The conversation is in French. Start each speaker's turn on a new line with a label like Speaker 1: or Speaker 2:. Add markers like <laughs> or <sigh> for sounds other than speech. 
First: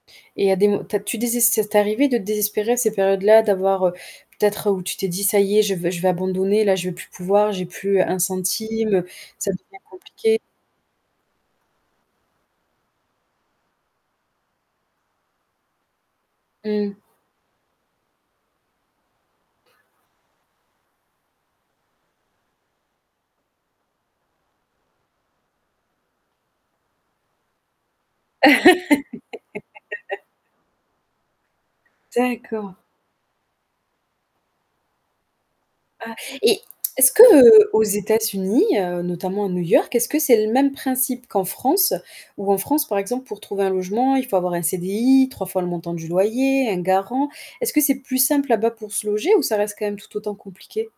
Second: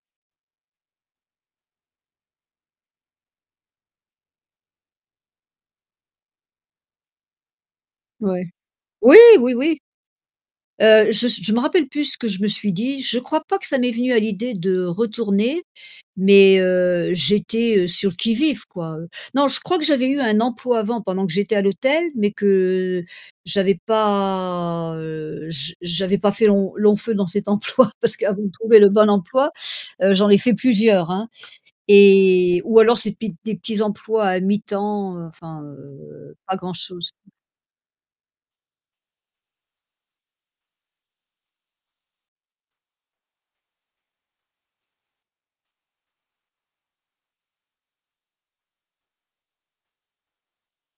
Speaker 1: Et à des mo tu as tu deses ça t'arrivait de te désespérer à ces périodes-là? D'avoir, heu peut-être où tu t'es dit: «Ça y est, je veux je vais abandonner, là, je vais plus pouvoir, j'ai plus 1
Speaker 2: Ouais.
Speaker 1: centime, heu,
Speaker 2: Oui,
Speaker 1: ça
Speaker 2: oui, oui.
Speaker 1: devient compliqué»
Speaker 2: Heu, je s je m'en rappelle plus ce que je me suis dit, je crois pas que ça m'est venu à l'idée de retourner, mais
Speaker 1: Mmh.
Speaker 2: heu, j'étais sur le qui-vive quoi, heu, non, je crois que j'avais eu un emploi avant, pendant que j'étais à l'hôtel, mais que j'avais pas, heu j' j'avais pas fait lon long feu dans cet emploi parce qu'avant de trouver le bon emploi, heu,
Speaker 1: <laughs>
Speaker 2: j'en ai fait plusieurs hein, et
Speaker 1: D'accord.
Speaker 2: ou alors ces petits des petits emplois à mi-temps, heu, enfin,
Speaker 1: Ah
Speaker 2: heu, pas
Speaker 1: et <clicks tongue> est-ce
Speaker 2: grand-chose.
Speaker 1: que, heu, aux États-Unis, heu, notamment à New York est-ce que c'est le même principe qu'en France, où en France par exemple pour trouver un logement, il faut avoir un CDI, 3 fois le montant du loyer, un garant? Est-ce que c'est plus simple là-bas pour se loger ou ça reste quand même tout autant compliqué?